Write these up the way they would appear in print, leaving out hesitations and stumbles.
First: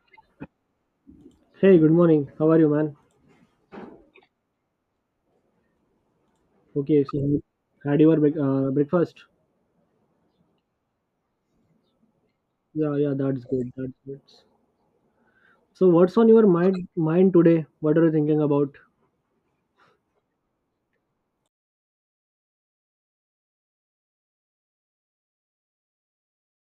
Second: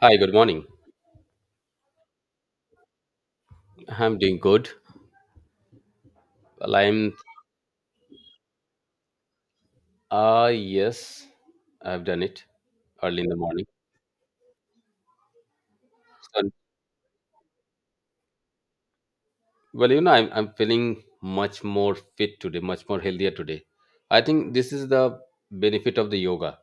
Hi, good morning. Hey, good morning. How are you, man? I'm doing good. Well, Okay, I'm, so you had your breakfast? Yes, I've done it Yeah, yeah, early in the that's morning. good. That's good. So, what's on your So, mind today? What are you thinking about? well, I'm feeling much more fit today, much more healthier today. I think this is the benefit of the yoga.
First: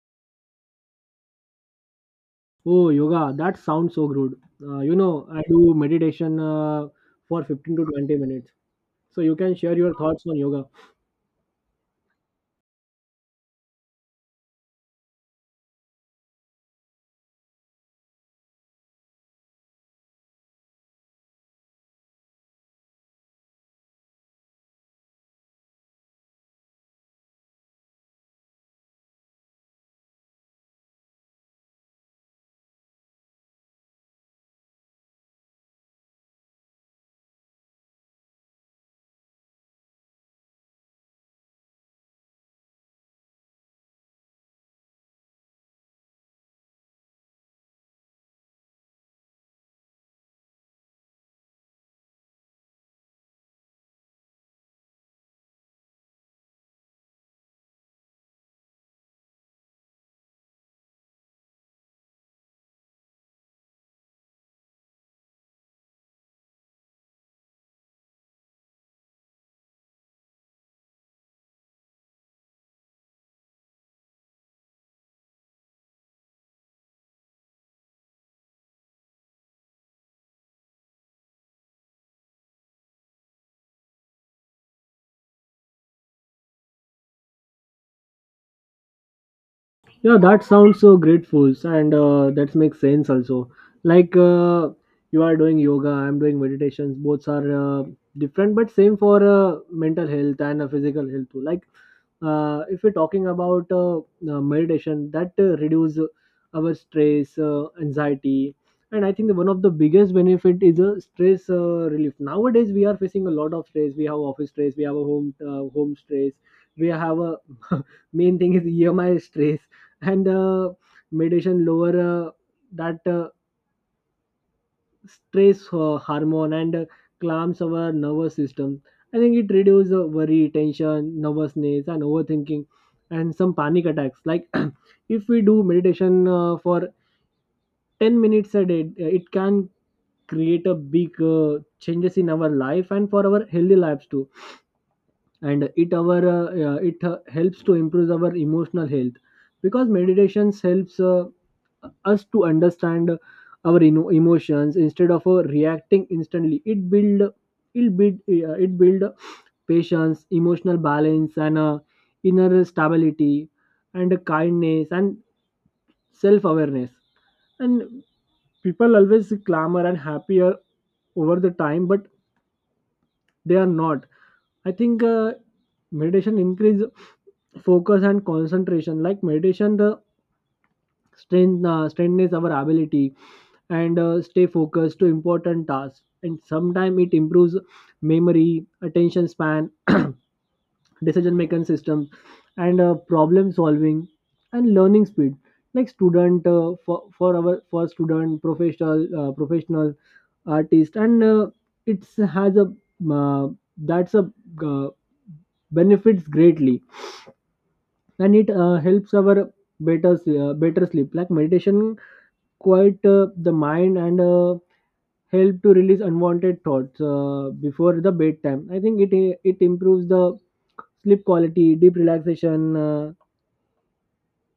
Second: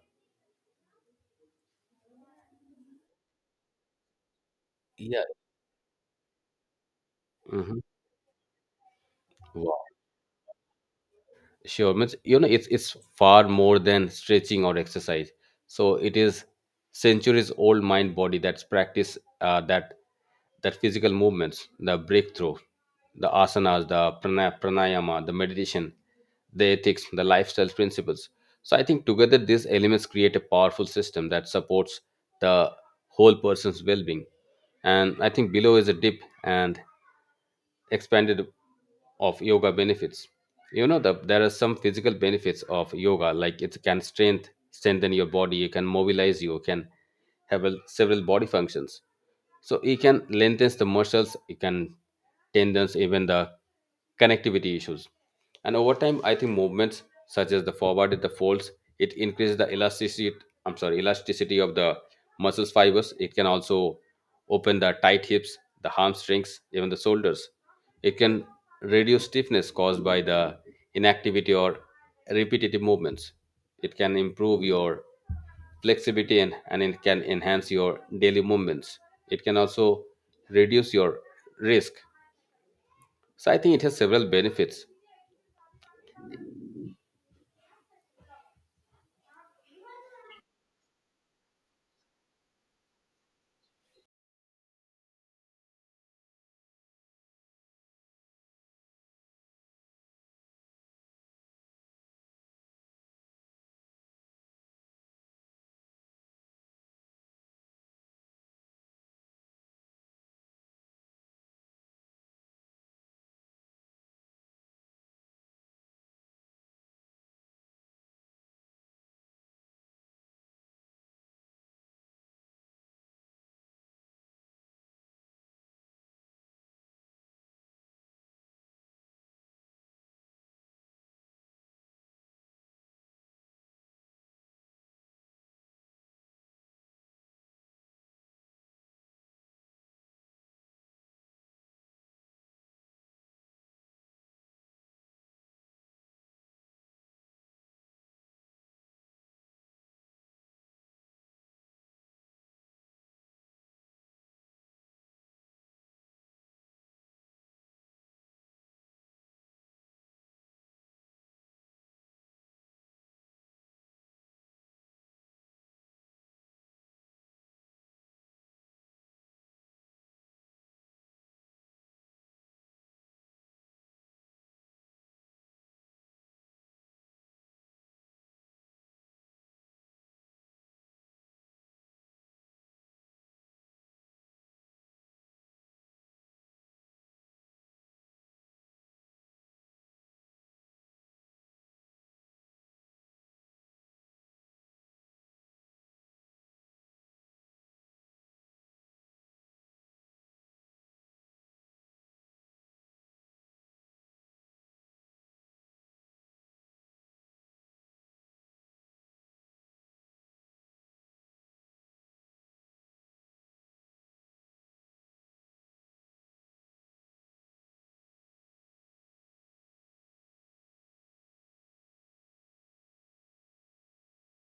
Oh, yoga. That sounds so good. Yeah. I do meditation for 15 hmm to 20 minutes. So you can share Wow. your thoughts on yoga. Sure, means you know it's far more than stretching or exercise. So it is centuries old mind body that's practice that physical movements, the breakthrough, the asanas, the pranayama, the meditation, the ethics, the lifestyle principles. So I think together these elements create a powerful system that supports the whole person's well-being. And I think below is a dip and expanded of yoga benefits, you know, that there are some physical benefits of yoga like it can strengthen your body, you can mobilize, you can have a, several body functions, so it can lengthen the muscles, it can tendons, even the connectivity issues. And over time, I think movements such as the forward and the folds, it increases the elasticity. I'm sorry, elasticity of the muscles fibers. It can also open the tight hips, the hamstrings, even the shoulders. It can reduce stiffness caused by the inactivity or repetitive movements. It can improve your flexibility and, it can enhance your daily movements. It can also reduce your risk. So I think it has several benefits. Yeah, that sounds so grateful, and that makes sense also. Like, you are doing yoga, I'm doing meditations. Both are different but same for mental health and physical health too. Like if we're talking about meditation that reduce our stress anxiety, and I think one of the biggest benefit is a stress relief. Nowadays we are facing a lot of stress. We have office stress, we have a home stress, we have a main thing is EMI stress. And meditation lower that stress hormone and calms our nervous system. I think it reduces worry, tension, nervousness, and overthinking, and some panic attacks. Like if we do meditation for 10 minutes a day, it can create a big changes in our life and for our healthy lives too. And it our it helps to improve our emotional health because meditations helps. Us to understand our emotions. Instead of reacting instantly, it build patience, emotional balance, and inner stability, and kindness, and self awareness. And people always clamor and happier over the time, but they are not. I think meditation increase focus and concentration. Like meditation strengthens our ability and stay focused to important tasks. And sometimes it improves memory, attention span, decision making systems, and problem solving, and learning speed, like student for our for student, professional, professional, artist, and it has a uh, that's a uh, benefits greatly. And it helps our better sleep. Like meditation quiet the mind and help to release unwanted thoughts before the bedtime. I think it improves the sleep quality, deep relaxation,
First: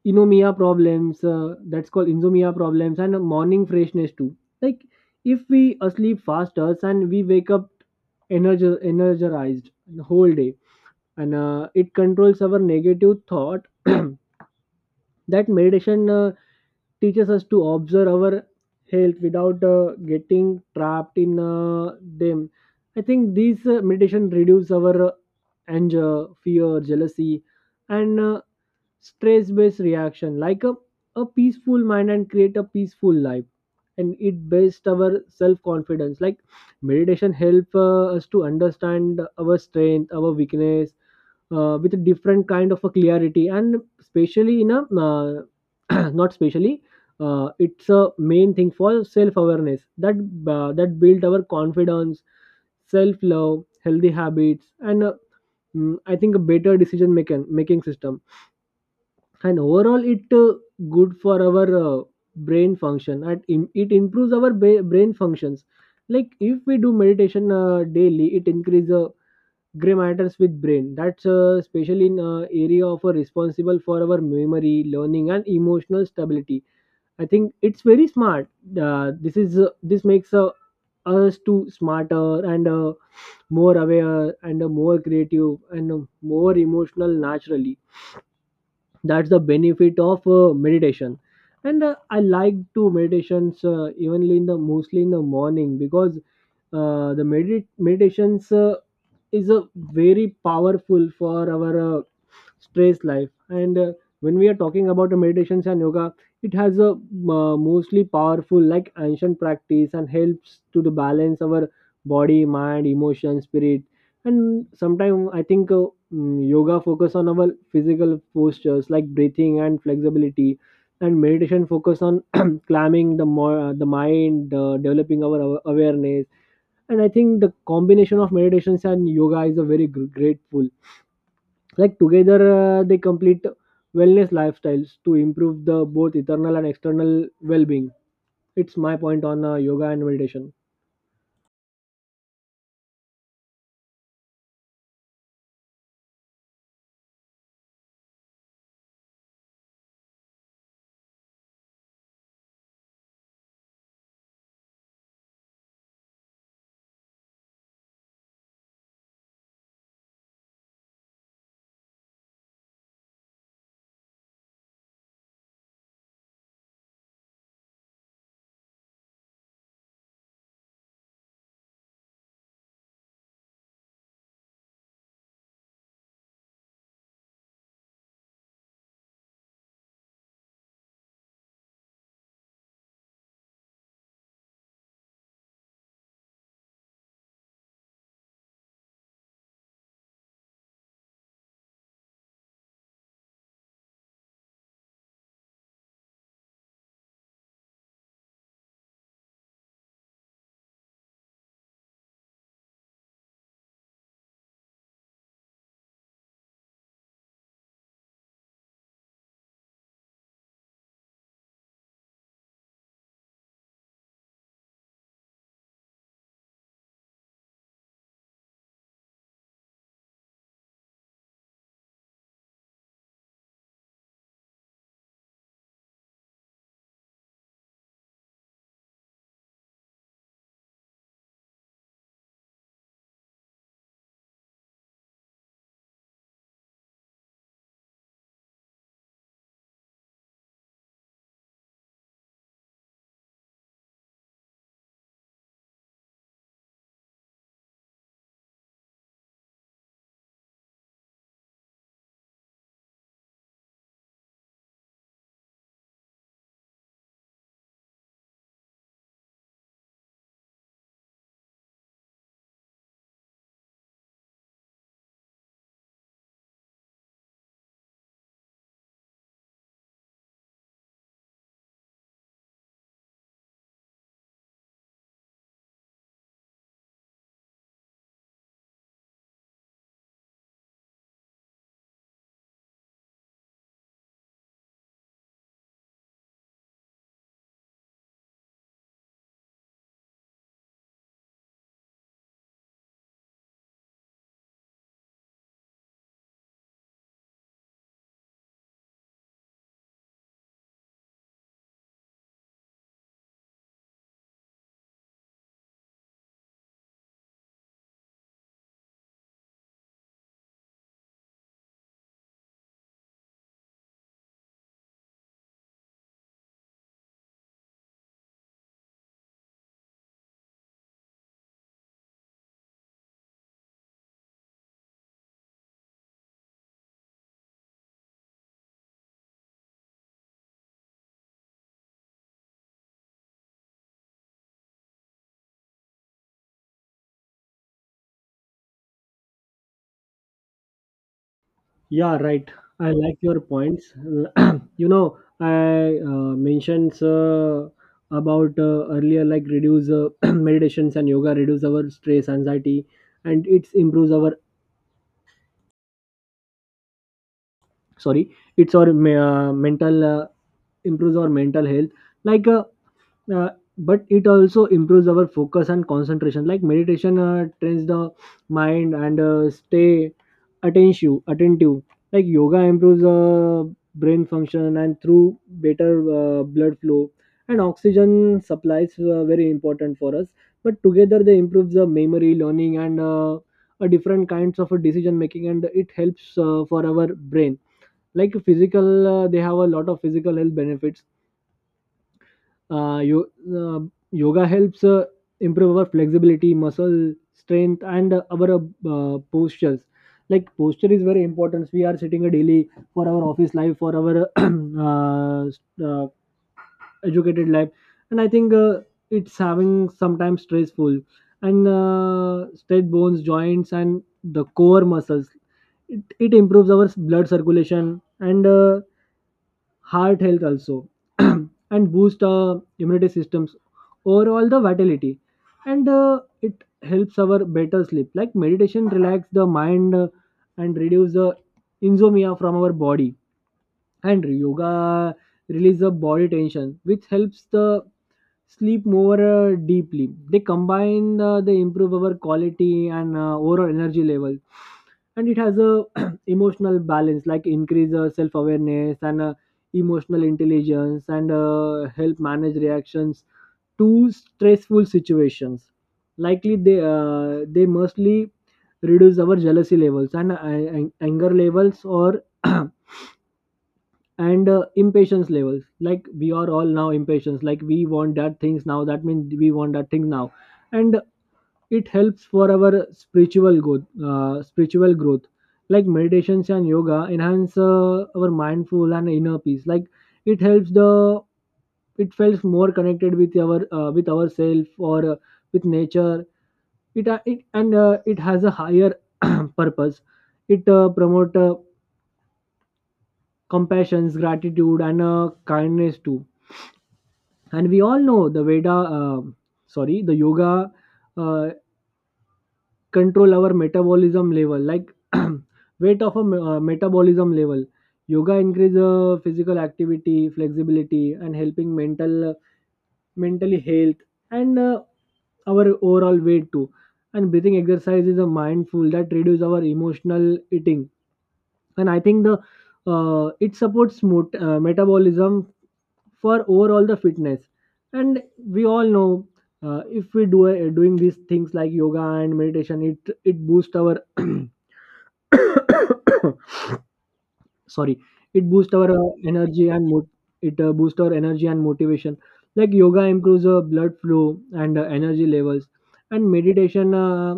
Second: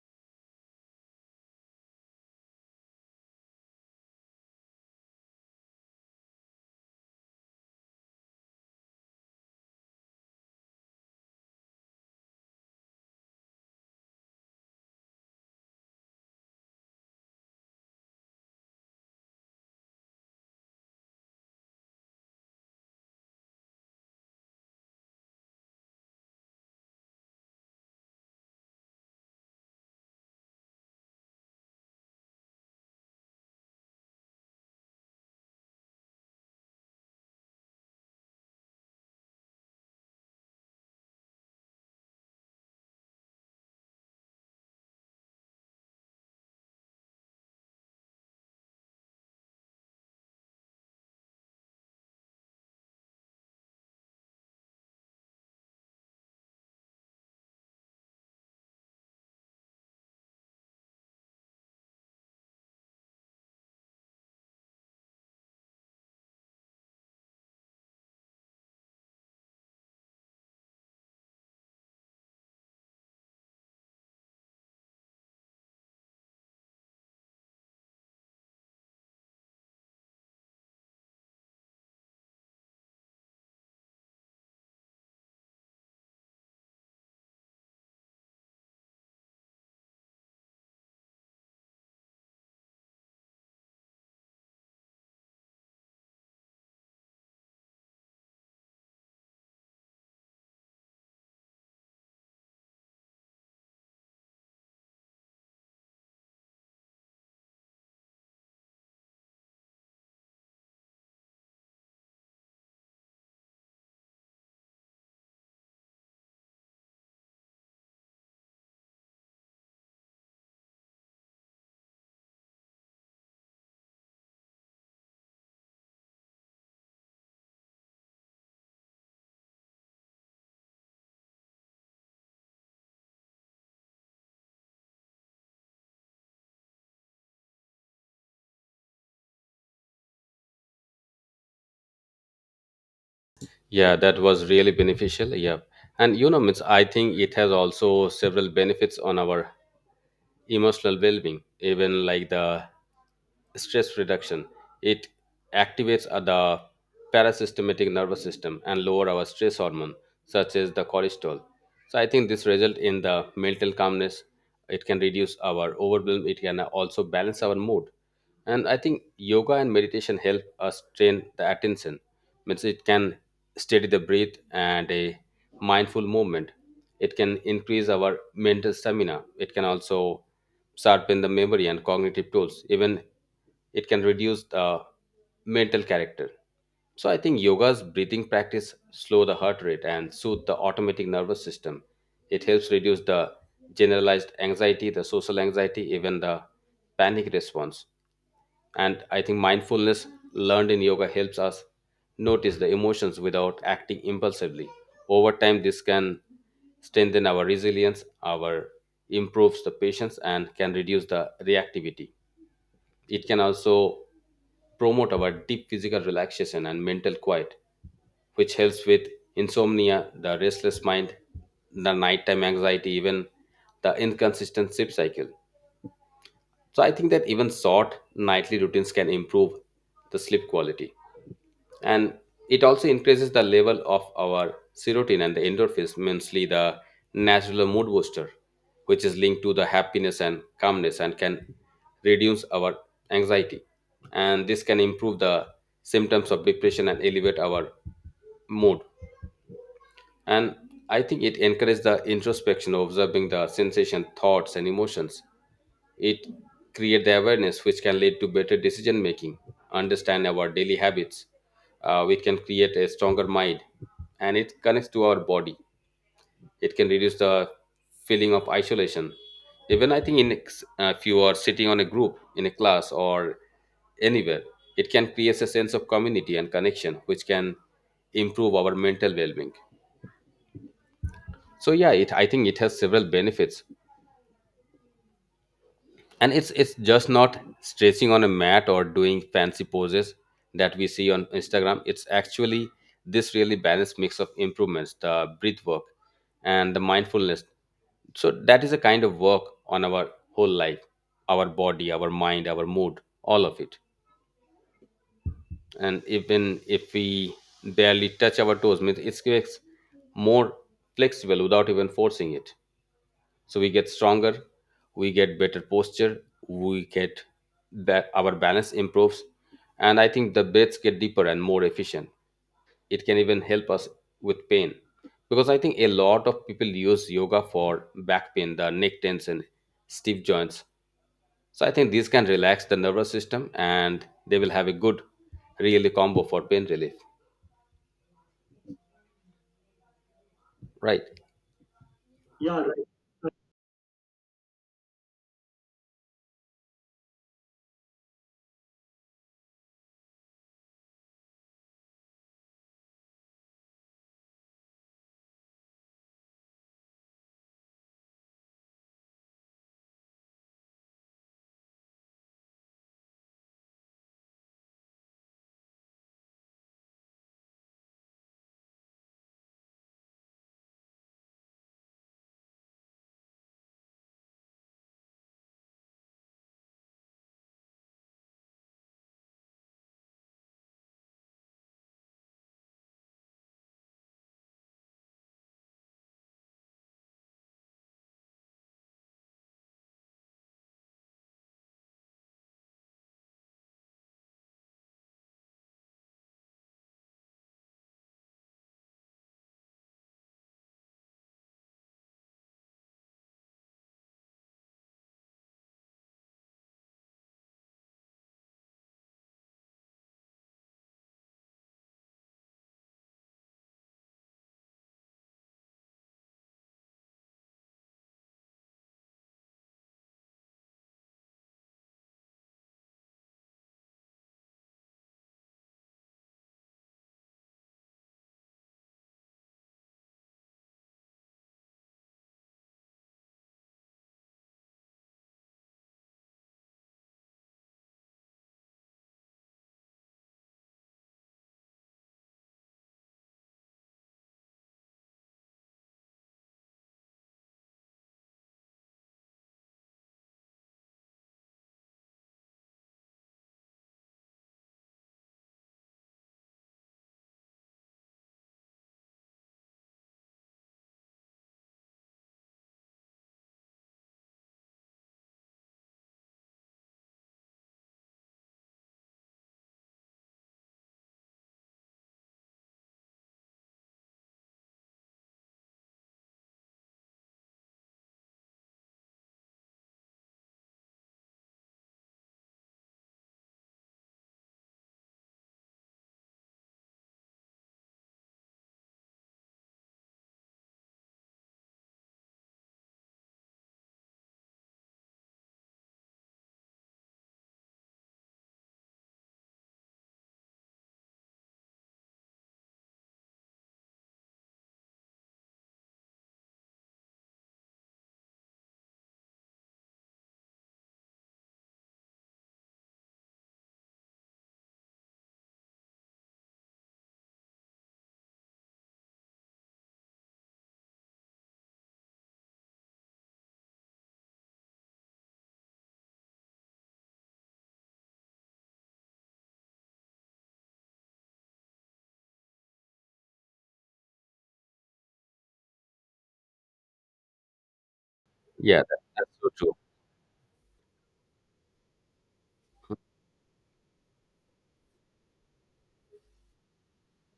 inomia problems. That's called insomnia problems, and morning freshness too. Like if we sleep faster and we wake up energized the whole day. And it controls our negative thought. That meditation teaches us to observe our health without getting trapped in them. I think these meditation reduce our anger, fear, jealousy, and stress based reaction. A peaceful mind and create a peaceful life. And it based our self confidence. Like meditation help us to understand our strength, our weakness, with a different kind of a clarity. And especially in a not specially, it's a main thing for self awareness, that that build our confidence, self love, healthy habits, and I think a better decision making system. And overall it good for our brain function. And it improves our brain functions. Like if we do meditation daily, it increase gray matters with brain, that's especially in area of responsible for our memory, learning, and emotional stability. I think it's very smart. This makes us to smarter, and more aware, and more creative, and more emotional naturally. That's the benefit of meditation. And I like to meditations evenly in the mostly in the morning, because meditations is a very powerful for our stress life. And when we are talking about the meditations and yoga, it has a mostly powerful like ancient practice, and helps to the balance our body, mind, emotion, spirit. And sometimes I think yoga focus on our physical postures like breathing and flexibility, and meditation focus on calming the mind, developing our awareness. And I think the combination of meditations and yoga is a very grateful. Like together they complete wellness lifestyles to improve the both internal and external well-being. It's my point on yoga and meditation. Yeah, that was really beneficial. Yeah. And you know, means I think it has also several benefits on our emotional well being, even like the stress reduction. It activates the parasympathetic nervous system and lower our stress hormone such as the cortisol. So I think this result in the mental calmness. It can reduce our overwhelm, it can also balance our mood. And I think yoga and meditation help us train the attention. Means it can steady the breath and a mindful movement. It can increase our mental stamina, it can also sharpen the memory and cognitive tools, even it can reduce the mental character. So I think yoga's breathing practice slow the heart rate and soothe the automatic nervous system. It helps reduce the generalized anxiety, the social anxiety, even the panic response. And I think mindfulness learned in yoga helps us notice the emotions without acting impulsively. Over time, this can strengthen our resilience, our improves the patience, and can reduce the reactivity. It can also promote our deep physical relaxation and mental quiet, which helps with insomnia, the restless mind, the nighttime anxiety, even the inconsistent sleep cycle. So I think that even short nightly routines can improve the sleep quality. And it also increases the level of our serotonin and the endorphins, mainly the natural mood booster, which is linked to the happiness and calmness and can reduce our anxiety. And this can improve the symptoms of depression and elevate our mood. And I think it encourages the introspection, observing the sensation, thoughts, and emotions, it create the awareness which can lead to better decision making, understand our daily habits. We can create a stronger mind and it connects to our body. It can reduce the feeling of isolation. Even I think if you are sitting on a group in a class or anywhere, it can create a sense of community and connection which can improve our mental well-being. So yeah, it I think it has several benefits, and it's just not stretching on a mat or doing fancy poses that we see on Instagram. It's actually this really balanced mix of improvements, the breath work and the mindfulness. So that is a kind of work on our whole life, our body, our mind, our mood, all of it. And even if we barely touch our toes, means it gets more flexible without even forcing it. So we get stronger, we get better posture, we get that our balance improves. And I think the breaths get deeper and more efficient. It can even help us with pain, because I think a lot of people use yoga for back pain, the neck tension, stiff joints. So I think these can relax the nervous system and they will have a good really combo for pain relief, right? Yeah, right. Yeah, right. I like your points. You know, I mentioned about earlier, like reduce meditations and yoga reduce our stress, anxiety, and it improves our, sorry, mental, improves our mental health. like uh, uh, but it also improves our focus and concentration. Like meditation trains the mind and stay attentive. Like yoga improves brain function and through better blood flow and oxygen supplies, very important for us. But together they improves the memory, learning, and a different kinds of a decision making, and it helps for our brain. Like physical, they have a lot of physical health benefits. uh, yo- uh, Yoga helps improve our flexibility, muscle strength, and our postures. Like posture is very important. We are sitting a daily for our office life, for our uh, educated life. And I think it's having sometimes stressful, and straight bones, joints, and the core muscles. It improves our blood circulation, and heart health also, and boost immunity systems overall, the vitality. And it helps our better sleep. Like meditation relax the mind and reduce the insomnia from our body. And yoga release the body tension, which helps the sleep more deeply. They combine, they improve our quality and overall energy level. And it has a emotional balance, like increase self awareness and emotional intelligence, and help manage reactions to stressful situations. Likely they mostly reduce our jealousy levels and anger levels, or and impatience levels. Like we are all now impatience, like we want that things now, that means we want that thing now. And it helps for our spiritual growth, spiritual growth. Like meditations and yoga enhance our mindful and inner peace. Like it helps the it feels more connected with our, with ourself, or with nature. It has a higher purpose. It promote compassion, gratitude, and kindness too. And we all know the veda sorry the yoga, uh, control our metabolism level, like weight of a metabolism level. Yoga increase physical activity, flexibility, and helping mentally health, and our overall weight too. And breathing exercise is a mindful that reduce our emotional eating. And I think the it supports metabolism for overall the fitness. And we all know, if we do doing these things like yoga and meditation, it boosts our sorry, it boosts Yeah, our that's so energy true. and mo- it boosts our energy and motivation. Like yoga improves blood flow and energy levels, and meditation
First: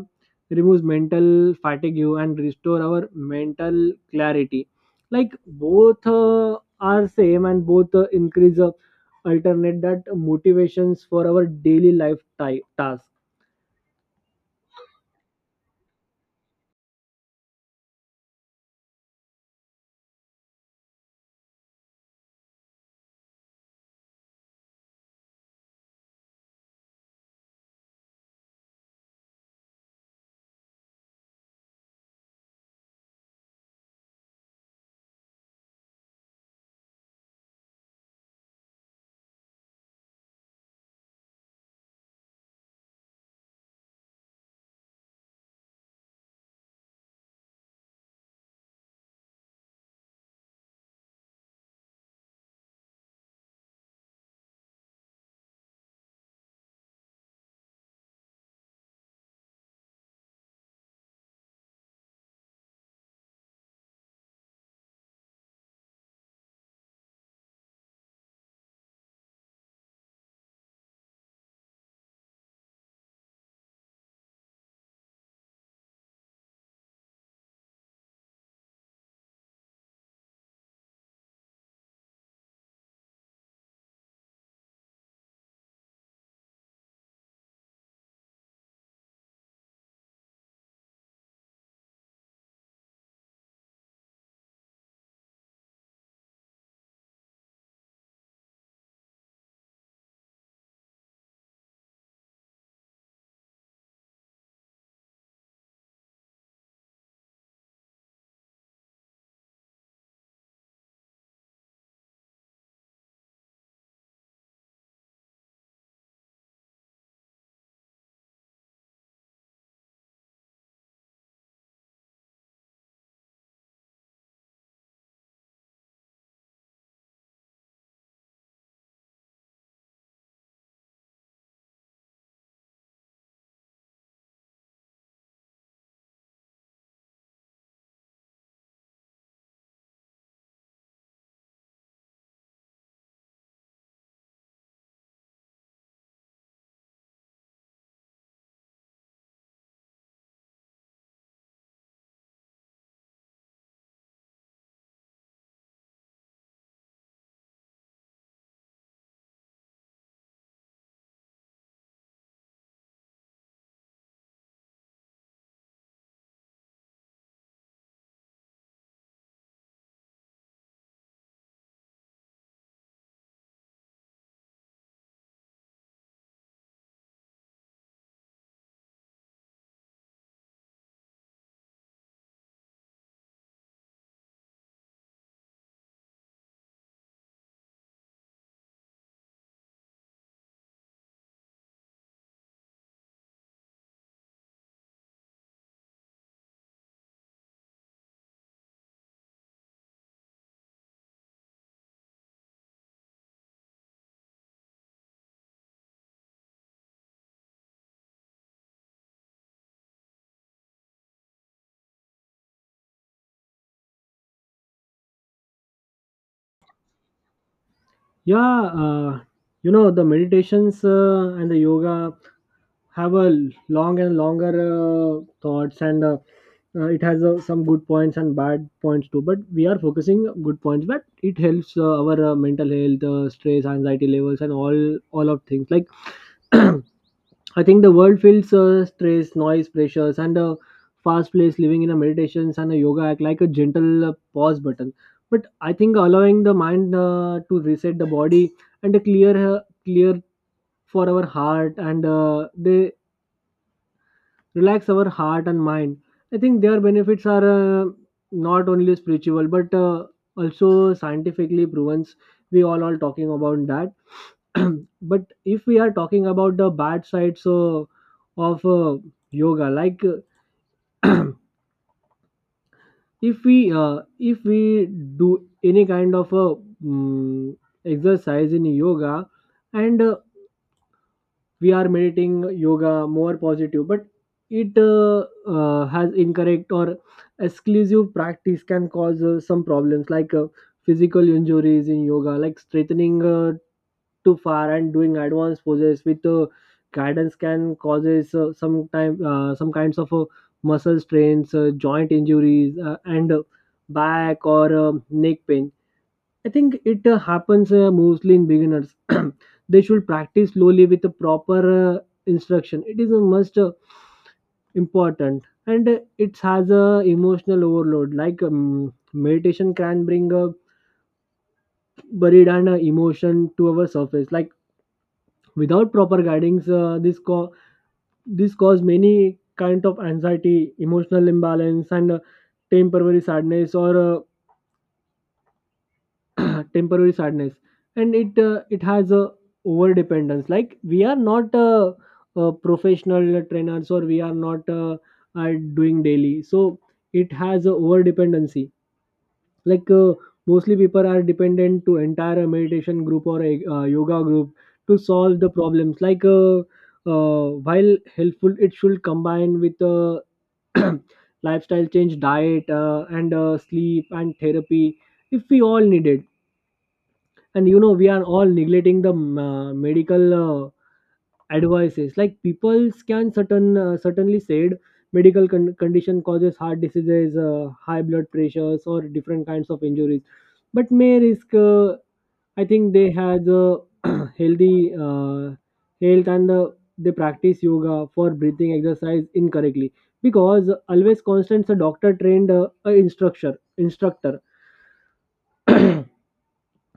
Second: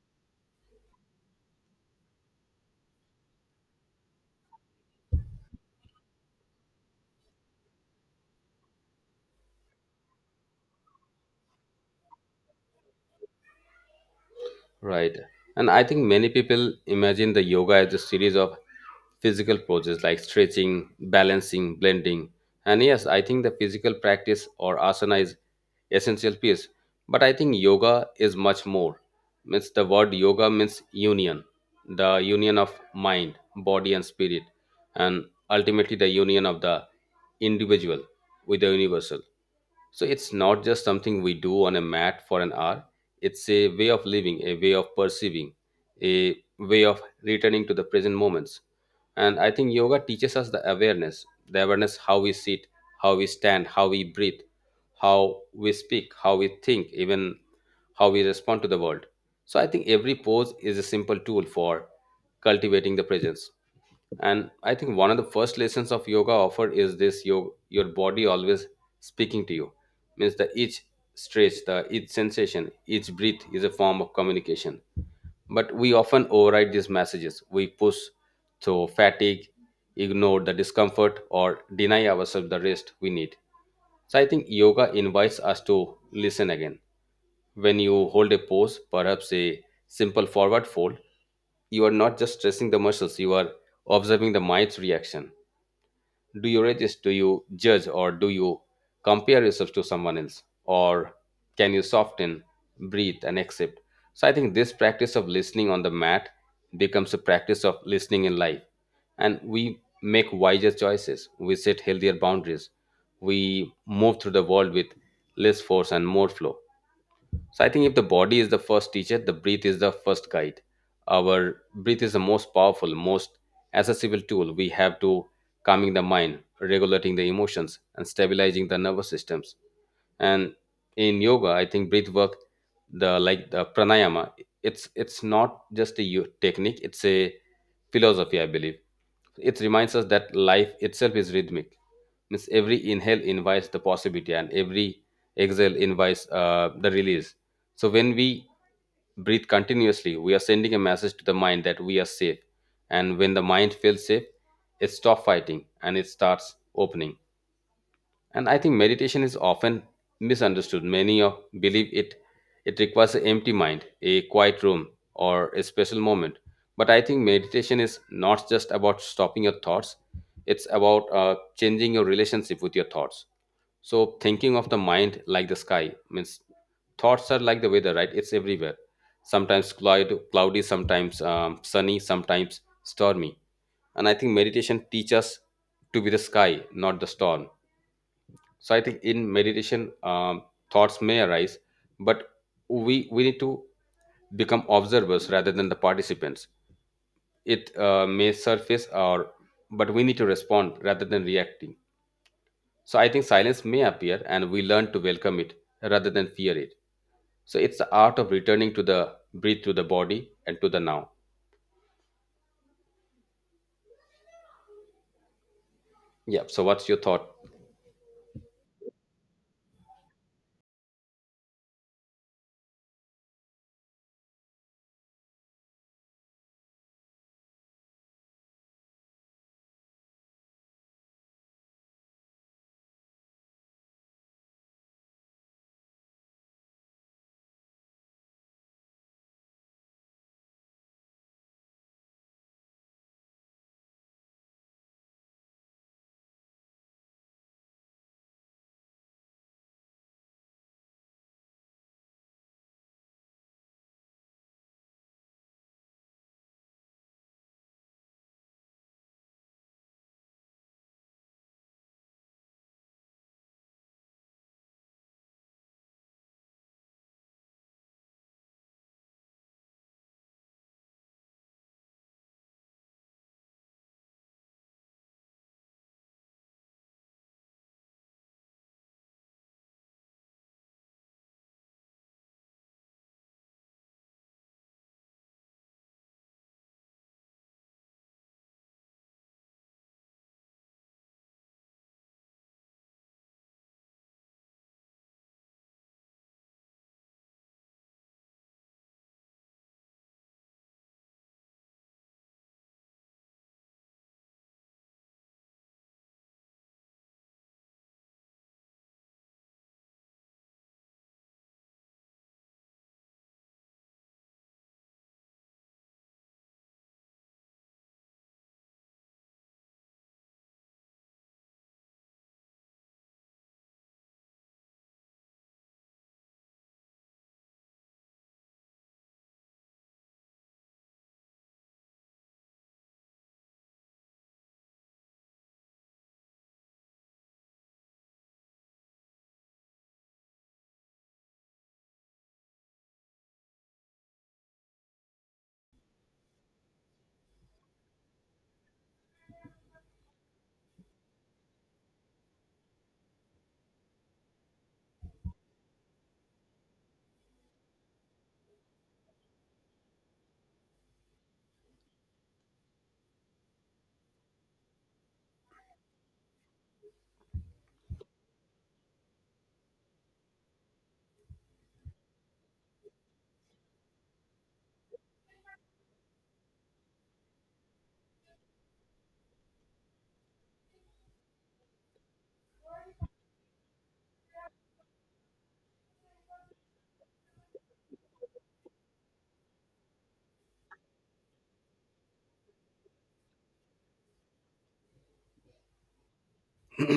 removes mental fatigue and restore our mental clarity. Like both are same, and both increase alternate that motivations for our daily life task. Right. And I think many people imagine the yoga as a series of physical poses like stretching, balancing, blending. And yes, I think the physical practice or asana is essential piece. But I think yoga is much more. Means the word yoga means union, the union of mind, body and spirit, and ultimately the union of the individual with the universal. So it's not just something we do on a mat for an hour. It's a way of living, a way of perceiving, a way of returning to the present moments. And I think yoga teaches us the awareness how we sit, how we stand, how we breathe, how we speak, how we think, even how we respond to the world. So I think every pose is a simple tool for cultivating the presence. And I think one of the first lessons of yoga offered is this your body always speaking to you. Means the each stretch, the each sensation, each breath is a form of communication. But we often override these messages. We push through fatigue, ignore the discomfort, or deny ourselves the rest we need. So I think yoga invites us to listen again. When you hold a pose, perhaps a simple forward fold, you are not just stressing the muscles, you are observing the mind's reaction. Do you resist? Do you judge? Or do you compare yourself to someone else? Or can you soften, breathe, and accept? So I think this practice of listening on the mat becomes a practice of listening in life. And we make wiser choices, we set healthier boundaries, we move through the world with less force and more flow. So I think if the body is the first teacher, the breath is the first guide. Our breath is the most powerful, most accessible tool we have to calming the mind, regulating the emotions, and stabilizing the nervous systems. And in yoga, I think breath work, the like the pranayama, it's not just a technique; it's a philosophy, I believe. It reminds us that life itself is rhythmic. Means every inhale invites the possibility, and every exhale invites the release. So when we breathe continuously, we are sending a message to the mind that we are safe. And when the mind feels safe, it stops fighting and it starts opening. And I think meditation is often misunderstood. Many of believe it requires an empty mind, a quiet room, or a special moment. But I think meditation is not just about stopping your thoughts. It's about changing your relationship with your thoughts. So thinking of the mind like the sky, means thoughts are like the weather, right? It's everywhere. Sometimes cloudy, sometimes sunny, sometimes stormy. And I think meditation teaches us to be the sky, not the storm. So I think in meditation, thoughts may arise, but we need to become observers rather than the participants. It may surface, or but we need to respond rather than reacting. So I think silence may appear and we learn to welcome it rather than fear it. So it's the art of returning to the breathe, to the body, and to the now. Yeah. So what's your thought? Yeah, you know, the meditations and the yoga have a long and longer thoughts, and it has some good points and bad points too, but we are focusing good points. But it helps our mental health, stress, anxiety levels, and all of things. Like I think the world feels stress, noise, pressures, and fast paced living. In a meditations and a yoga act like a gentle pause button. But I think allowing the mind to reset the body and a clear for our heart, and they relax our heart and mind. I think their benefits are not only spiritual but also scientifically proven. We all are talking about that. But if we are talking about the bad sides of yoga, like if we do any kind of mm, exercise in yoga, and we are meditating, yoga more positive. But it has incorrect or exclusive practice can cause some problems, like physical injuries in yoga, like straightening too far and doing advanced poses with guidance can causes some kinds of muscle strains, joint injuries, and back or neck pain. I think it happens mostly in beginners. They should practice slowly with a proper instruction. It is a must important. And it has a emotional overload. Like meditation can bring a buried and emotion to our surface. Like without proper guidance, this cause many kind of anxiety, emotional imbalance, and temporary sadness or temporary sadness And it has a over dependence like we are not professional trainers or we are not are doing daily, so it has a over dependency. like uh, Mostly people are dependent to entire meditation group or a yoga group to solve the problems. While helpful, it should combine with lifestyle change, diet and sleep and therapy if we all need it. And you know we are all neglecting the medical advices. Like people can certainly said medical condition causes heart diseases, high blood pressures, or different kinds of injuries. But may risk. I think they has a healthy uh, health, and they practice yoga for breathing exercise incorrectly because always constant a doctor trained a instructor.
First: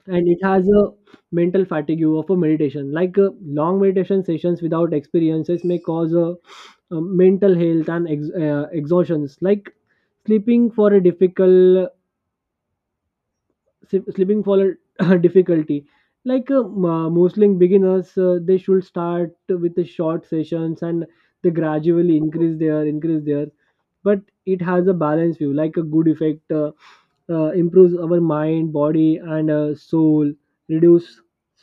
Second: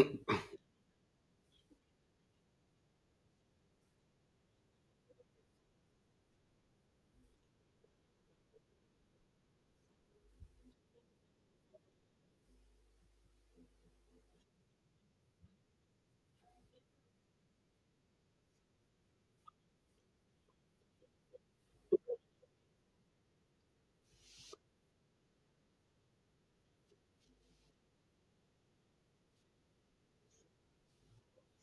And it has a mental fatigue of a meditation. Long meditation sessions without experiences may cause a mental health and exhaustions, like sleeping for a difficult sleeping slipping fall difficulty. Mostly beginners, they should start with the short sessions, and they gradually increase their, but it has a balance view. Like a good effect, improves our mind, body, and soul, reduce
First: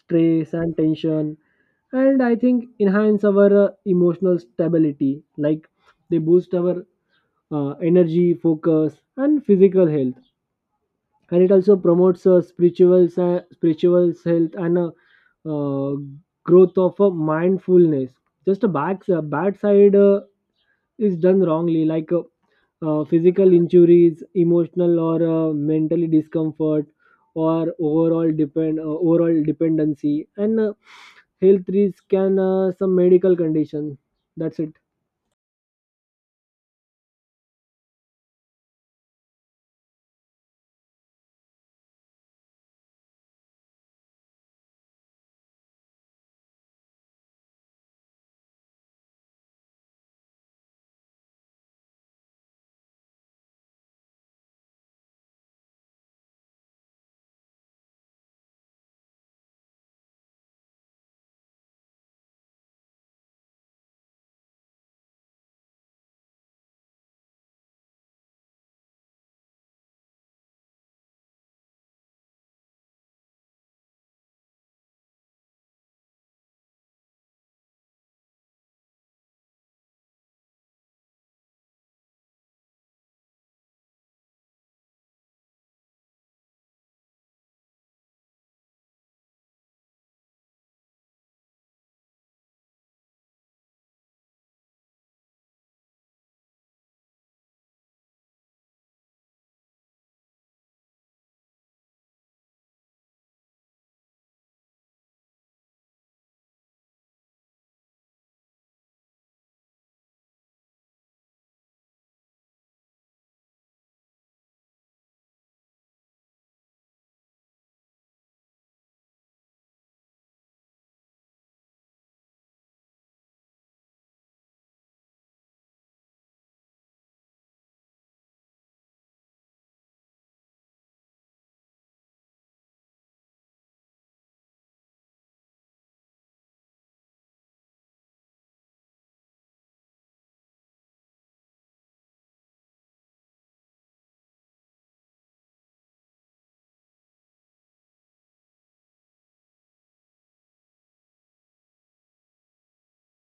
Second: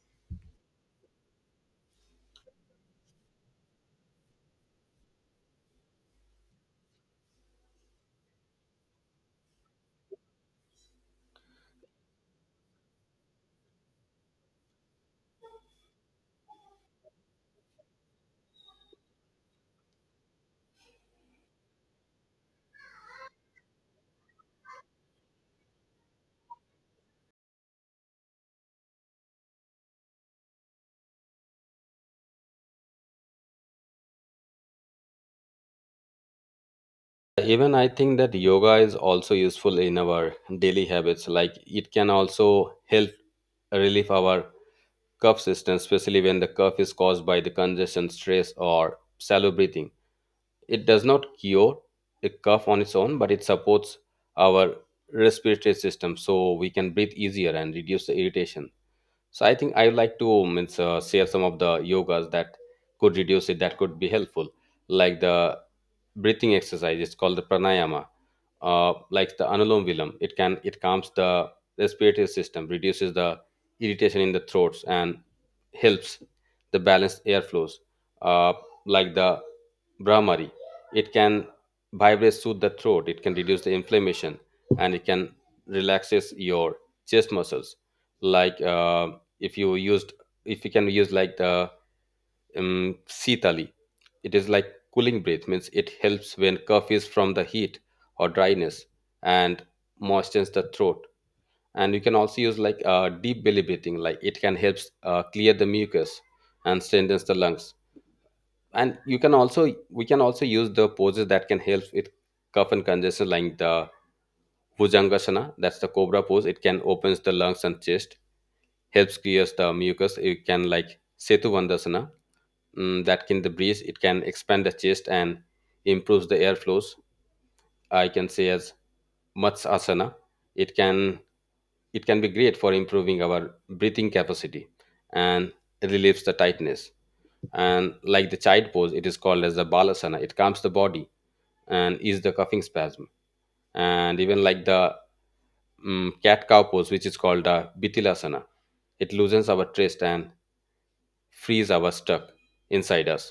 stress and tension. And I think enhance our emotional stability. Like they boost our energy, focus, and physical health. And it also promotes spiritual health and uh, growth of mindfulness. Just a bad side, is done wrongly. Physical injuries, emotional or mentally discomfort, or overall dependency, and health risk, and some medical condition. That's it. Even I think that yoga is also useful in our daily habits. Like it can also help relieve our cough system, especially when the cough is caused by the congestion, stress, or shallow breathing. It does not cure a cough on its own, but it supports our respiratory system so we can breathe easier and reduce the irritation. So I think I would like to means, share some of the yogas that could reduce it, that could be helpful, like the breathing exercise. It's called the pranayama, like the anulom vilom. It calms the respiratory system, reduces the irritation in the throats, and helps the balanced airflows. Uh, like the brahmari, it can vibrate soothe the throat. It can reduce the inflammation, and it can relaxes your chest muscles. Like if you used if you can use like the sitali, it is like cooling breath, means it helps when cough is from the heat or dryness and moistens the throat. And you can also use like deep belly breathing, like it can help clear the mucus and strengthens the lungs. And you can also we can also use the poses that can help with cough and congestion, like the Bhujangasana, that's the cobra pose. It can opens the lungs and chest, helps clears the mucus. It can like Setu Vandasana, that can the breeze. It can expand the chest and improves the airflows. I can say as Matsasana. It can it can be great for improving our breathing capacity and relieves the tightness. And like the child pose, it is called as the Balasana. It calms the body and ease the coughing spasm. And even like the cat cow pose, which is called the Bithilasana, it loosens our chest and freeze our stuck inside us.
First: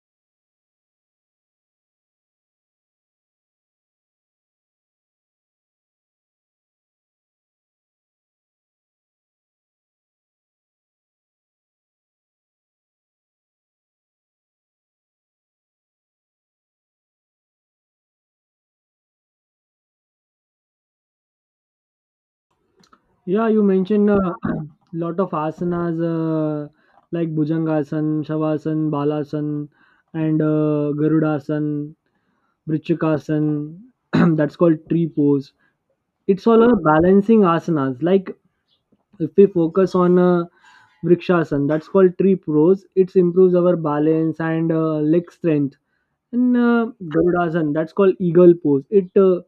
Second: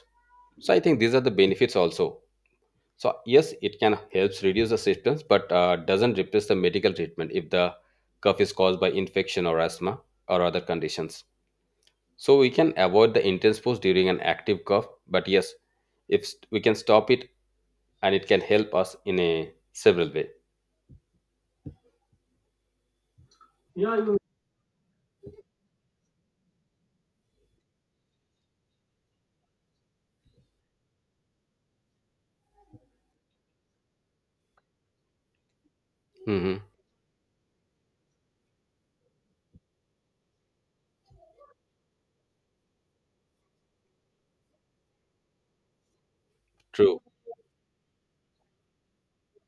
So I think these are the benefits also. So yes, it can helps reduce the symptoms, but doesn't replace the medical treatment if the cough is caused by infection or asthma or other conditions. So we can avoid the intense force during an active cough, but yes, if we can stop it, and it can help us in a several way. Yeah, you Yeah, mentioned you. a lot of asanas, like Bhujangasan, Shavasana, Balasan, and Garudasan, Vrichikasan. That's called tree pose. It's Mm-hmm. all a balancing asanas. If we focus on Vrikshasan, that's called tree pose. It improves our balance and leg strength. In True. Garudasana, that's called eagle pose. It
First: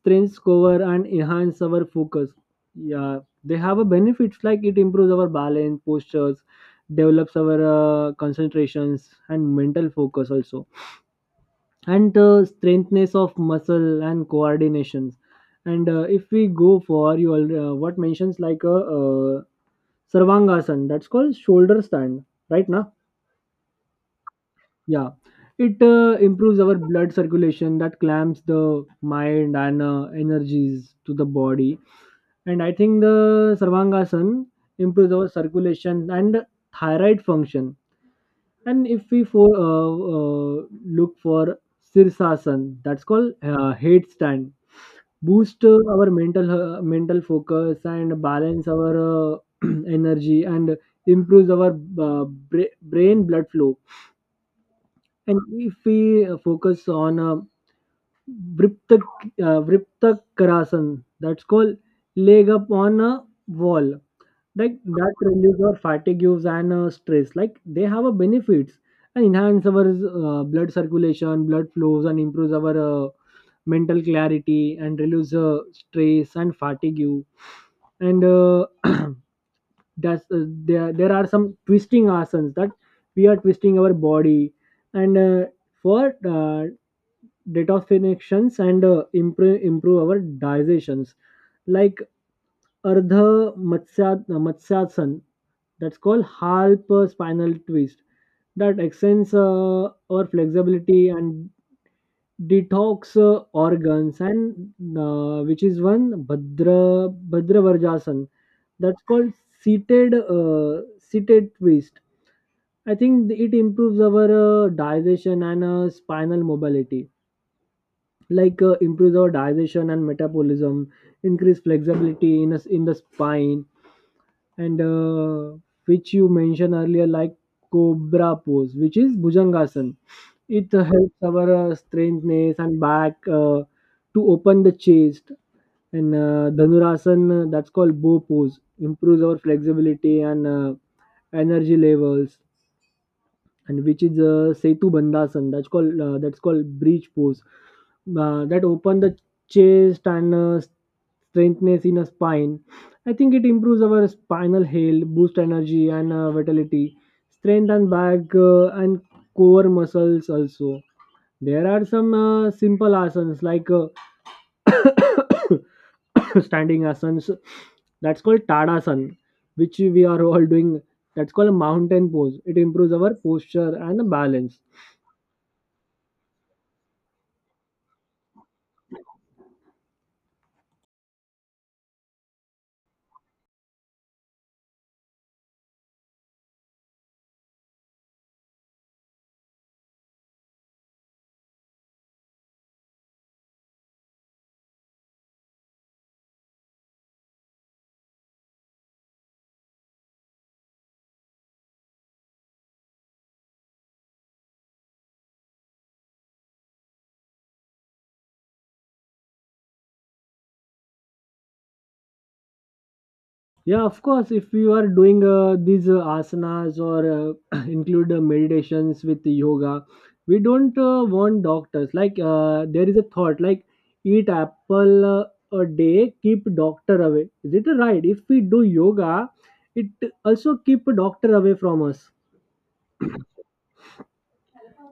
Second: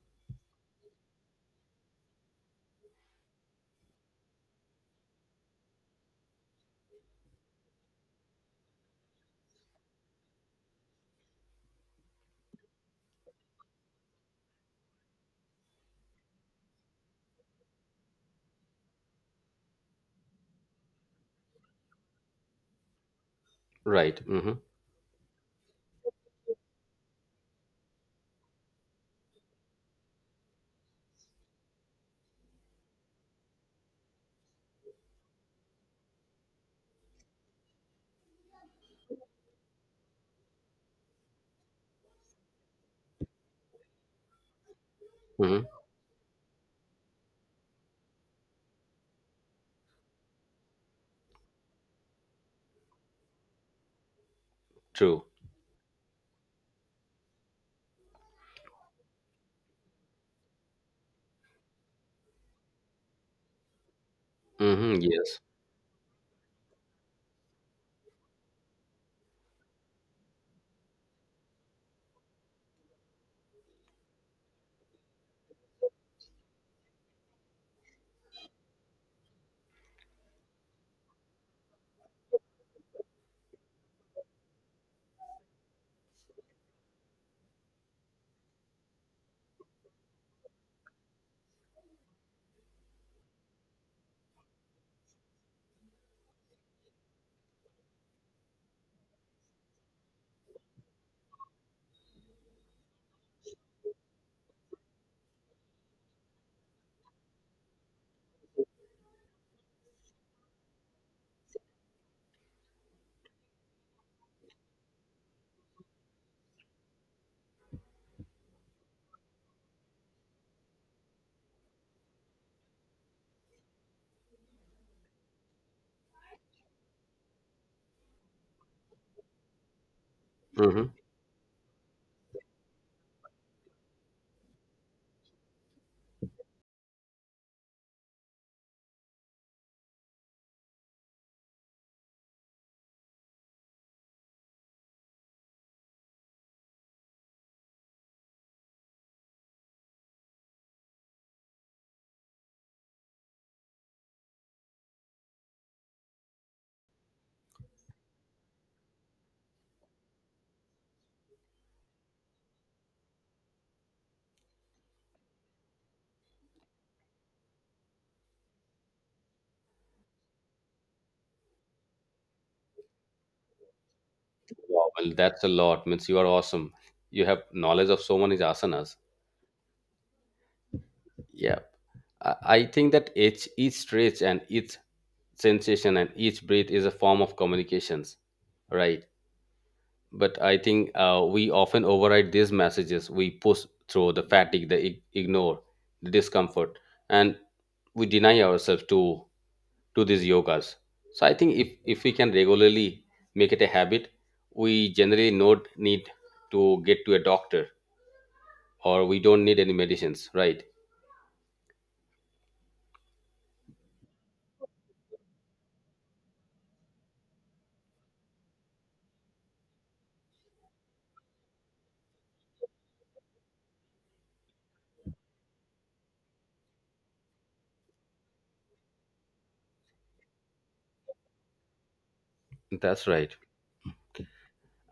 strengthens cover and enhance our focus. Yeah, they have a benefits. Like it improves our balance, postures, develops our concentrations and mental focus also, and strengthness of muscle and coordinations. And if we go for you, what mentions like a Sarvangasana, that's called shoulder stand, right? Right. Mm-hmm. Yeah, it improves our blood circulation that clamps the mind and energies to the body. And I think the Sarvangasan improves our circulation and thyroid function. And if we look for Sirsasan, that's called head stand, boost Mm-hmm. Our mental focus and balance our energy and improves our brain blood flow. True. And if we focus on Vriptak, Vriptakarasana, that's called leg up on a wall. Like Mm-hmm. that Yes. relieves our fatigues and stress. Like they have a benefits and enhance our blood circulation, blood flows, and improves our mental clarity and reduce stress and fatigue you. And that's there are some twisting asans that we are twisting our body and for detoxifications and improve our digestions, like ardha matsya matsyasan, that's called half spinal twist, that extends our flexibility and detox organs. And which is one Bhadravarjasan, that's called seated twist. I think it improves our digestion and spinal mobility, like improves our digestion and metabolism, increase flexibility in us in the spine. And which you mentioned earlier, like cobra pose, which is bhujangasan, it Mm-hmm. helps our strengthness and back to open the chest. And Dhanurasana, that's called bow pose, improves our flexibility and energy levels. And which is Setu Bandhasan, that's called that's called bridge pose. That open the chest and strengthness in a spine. I think it improves our spinal health, boost energy and vitality, strength and back, and core muscles also. There are some simple asanas like standing asanas, that's called tadasana, which we are all doing. That's called a mountain pose. It improves our posture and balance. Wow, well, that's a lot. Means you are awesome. You have knowledge of so many asanas. Yeah, I think that each stretch and each sensation and each breath is a form of communications, right? But I think we often override these messages. We push through the fatigue, the ignore, the discomfort, and we deny ourselves to these yogas. So I think if we can regularly make it a habit, we generally not need to get to a doctor, or we don't need any medicines, right? Yeah, of course, if you are doing these asanas or include meditations with yoga, we don't want doctors. There is a thought like eat apple a day keep doctor away. Is it right? If we do yoga, it also keep doctor away from us. That's right.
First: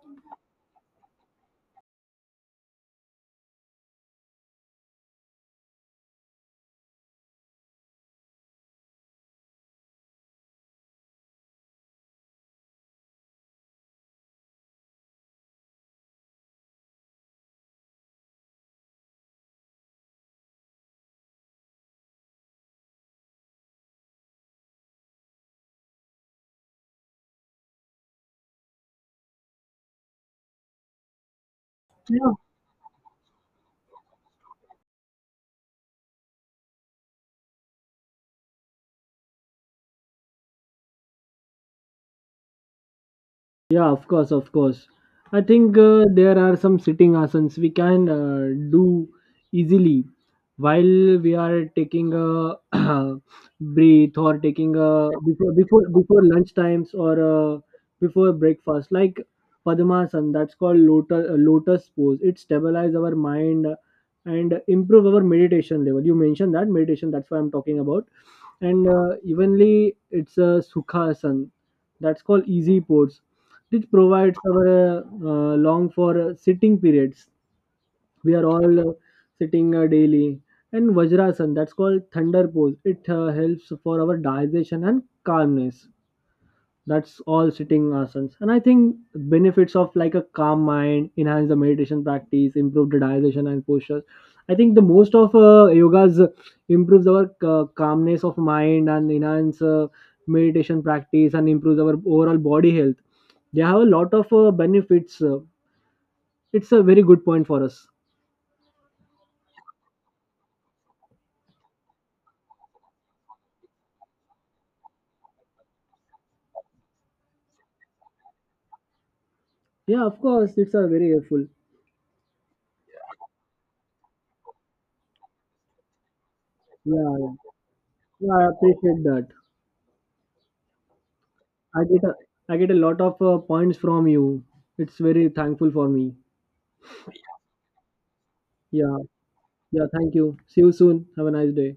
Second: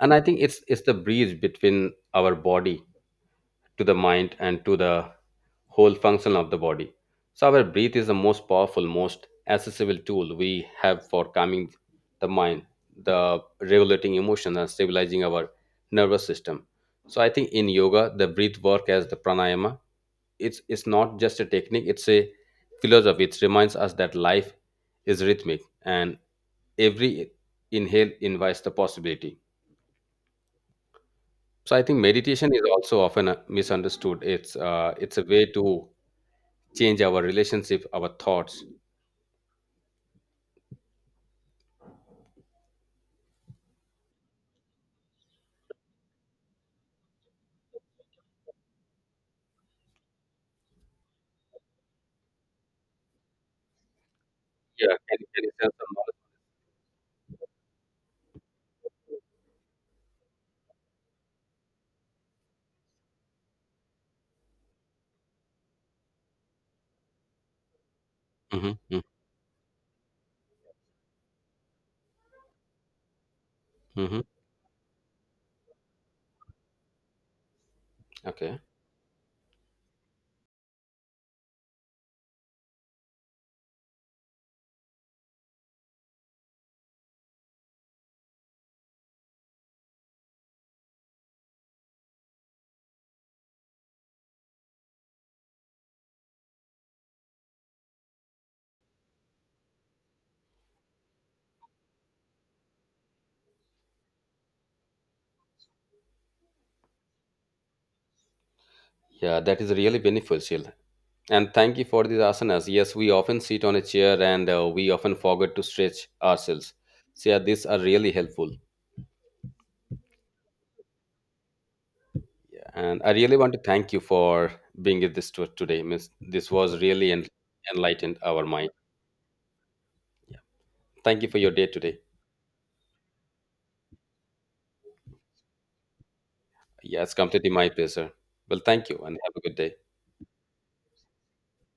And I think it's the breeze between our body to the mind and to the whole function of the body. So our breath is the most powerful, most accessible tool we have for calming the mind, the regulating emotions, and stabilizing our nervous system. So I think in yoga the breath work as the pranayama, it's not just a technique, it's a philosophy. It reminds us that life is rhythmic and every inhale invites the possibility. So I think Yeah. meditation is also often misunderstood. It's a way to change our relationship our thoughts. Yeah, of course, of course. I think there are some sitting asanas we can do easily while we are taking a breath or taking a Yeah, can you share some knowledge? before lunch times, or before breakfast. Like Padmasana, that's called lotus pose. It stabilizes our mind and improve our meditation level. You mentioned that meditation. That's why I'm talking about. And Mm-hmm, evenly, it's a Sukhasana. That's called easy pose. It mm-hmm. provides our long for sitting periods. We are Okay. all sitting daily. And Vajrasan, that's called thunder pose. It helps for our digestion and calmness. That's all sitting asanas. And I think benefits of like a calm mind, enhance the meditation practice, improve the digestion and postures. I think the most of yogas improves our calmness of mind and enhance meditation practice and improves our overall body health. They have a lot of benefits. It's a very good point for us. Yeah, that is really beneficial, and thank you for these asanas. Yes, we often sit on a chair, and we often forget to stretch ourselves. So yeah, these are really helpful. Yeah, of course, it's a very helpful. And I really want to thank you for being with this today, miss. This was Yeah, really yeah. enlightened Yeah, I our mind. appreciate that. Yeah. Thank you for your day i today. get a, I get a lot of points from you. It's very thankful for me. Yeah, it's completely my pleasure. Well, thank Yeah. you and have a good day. Yeah, thank you. See you soon. Have a nice day.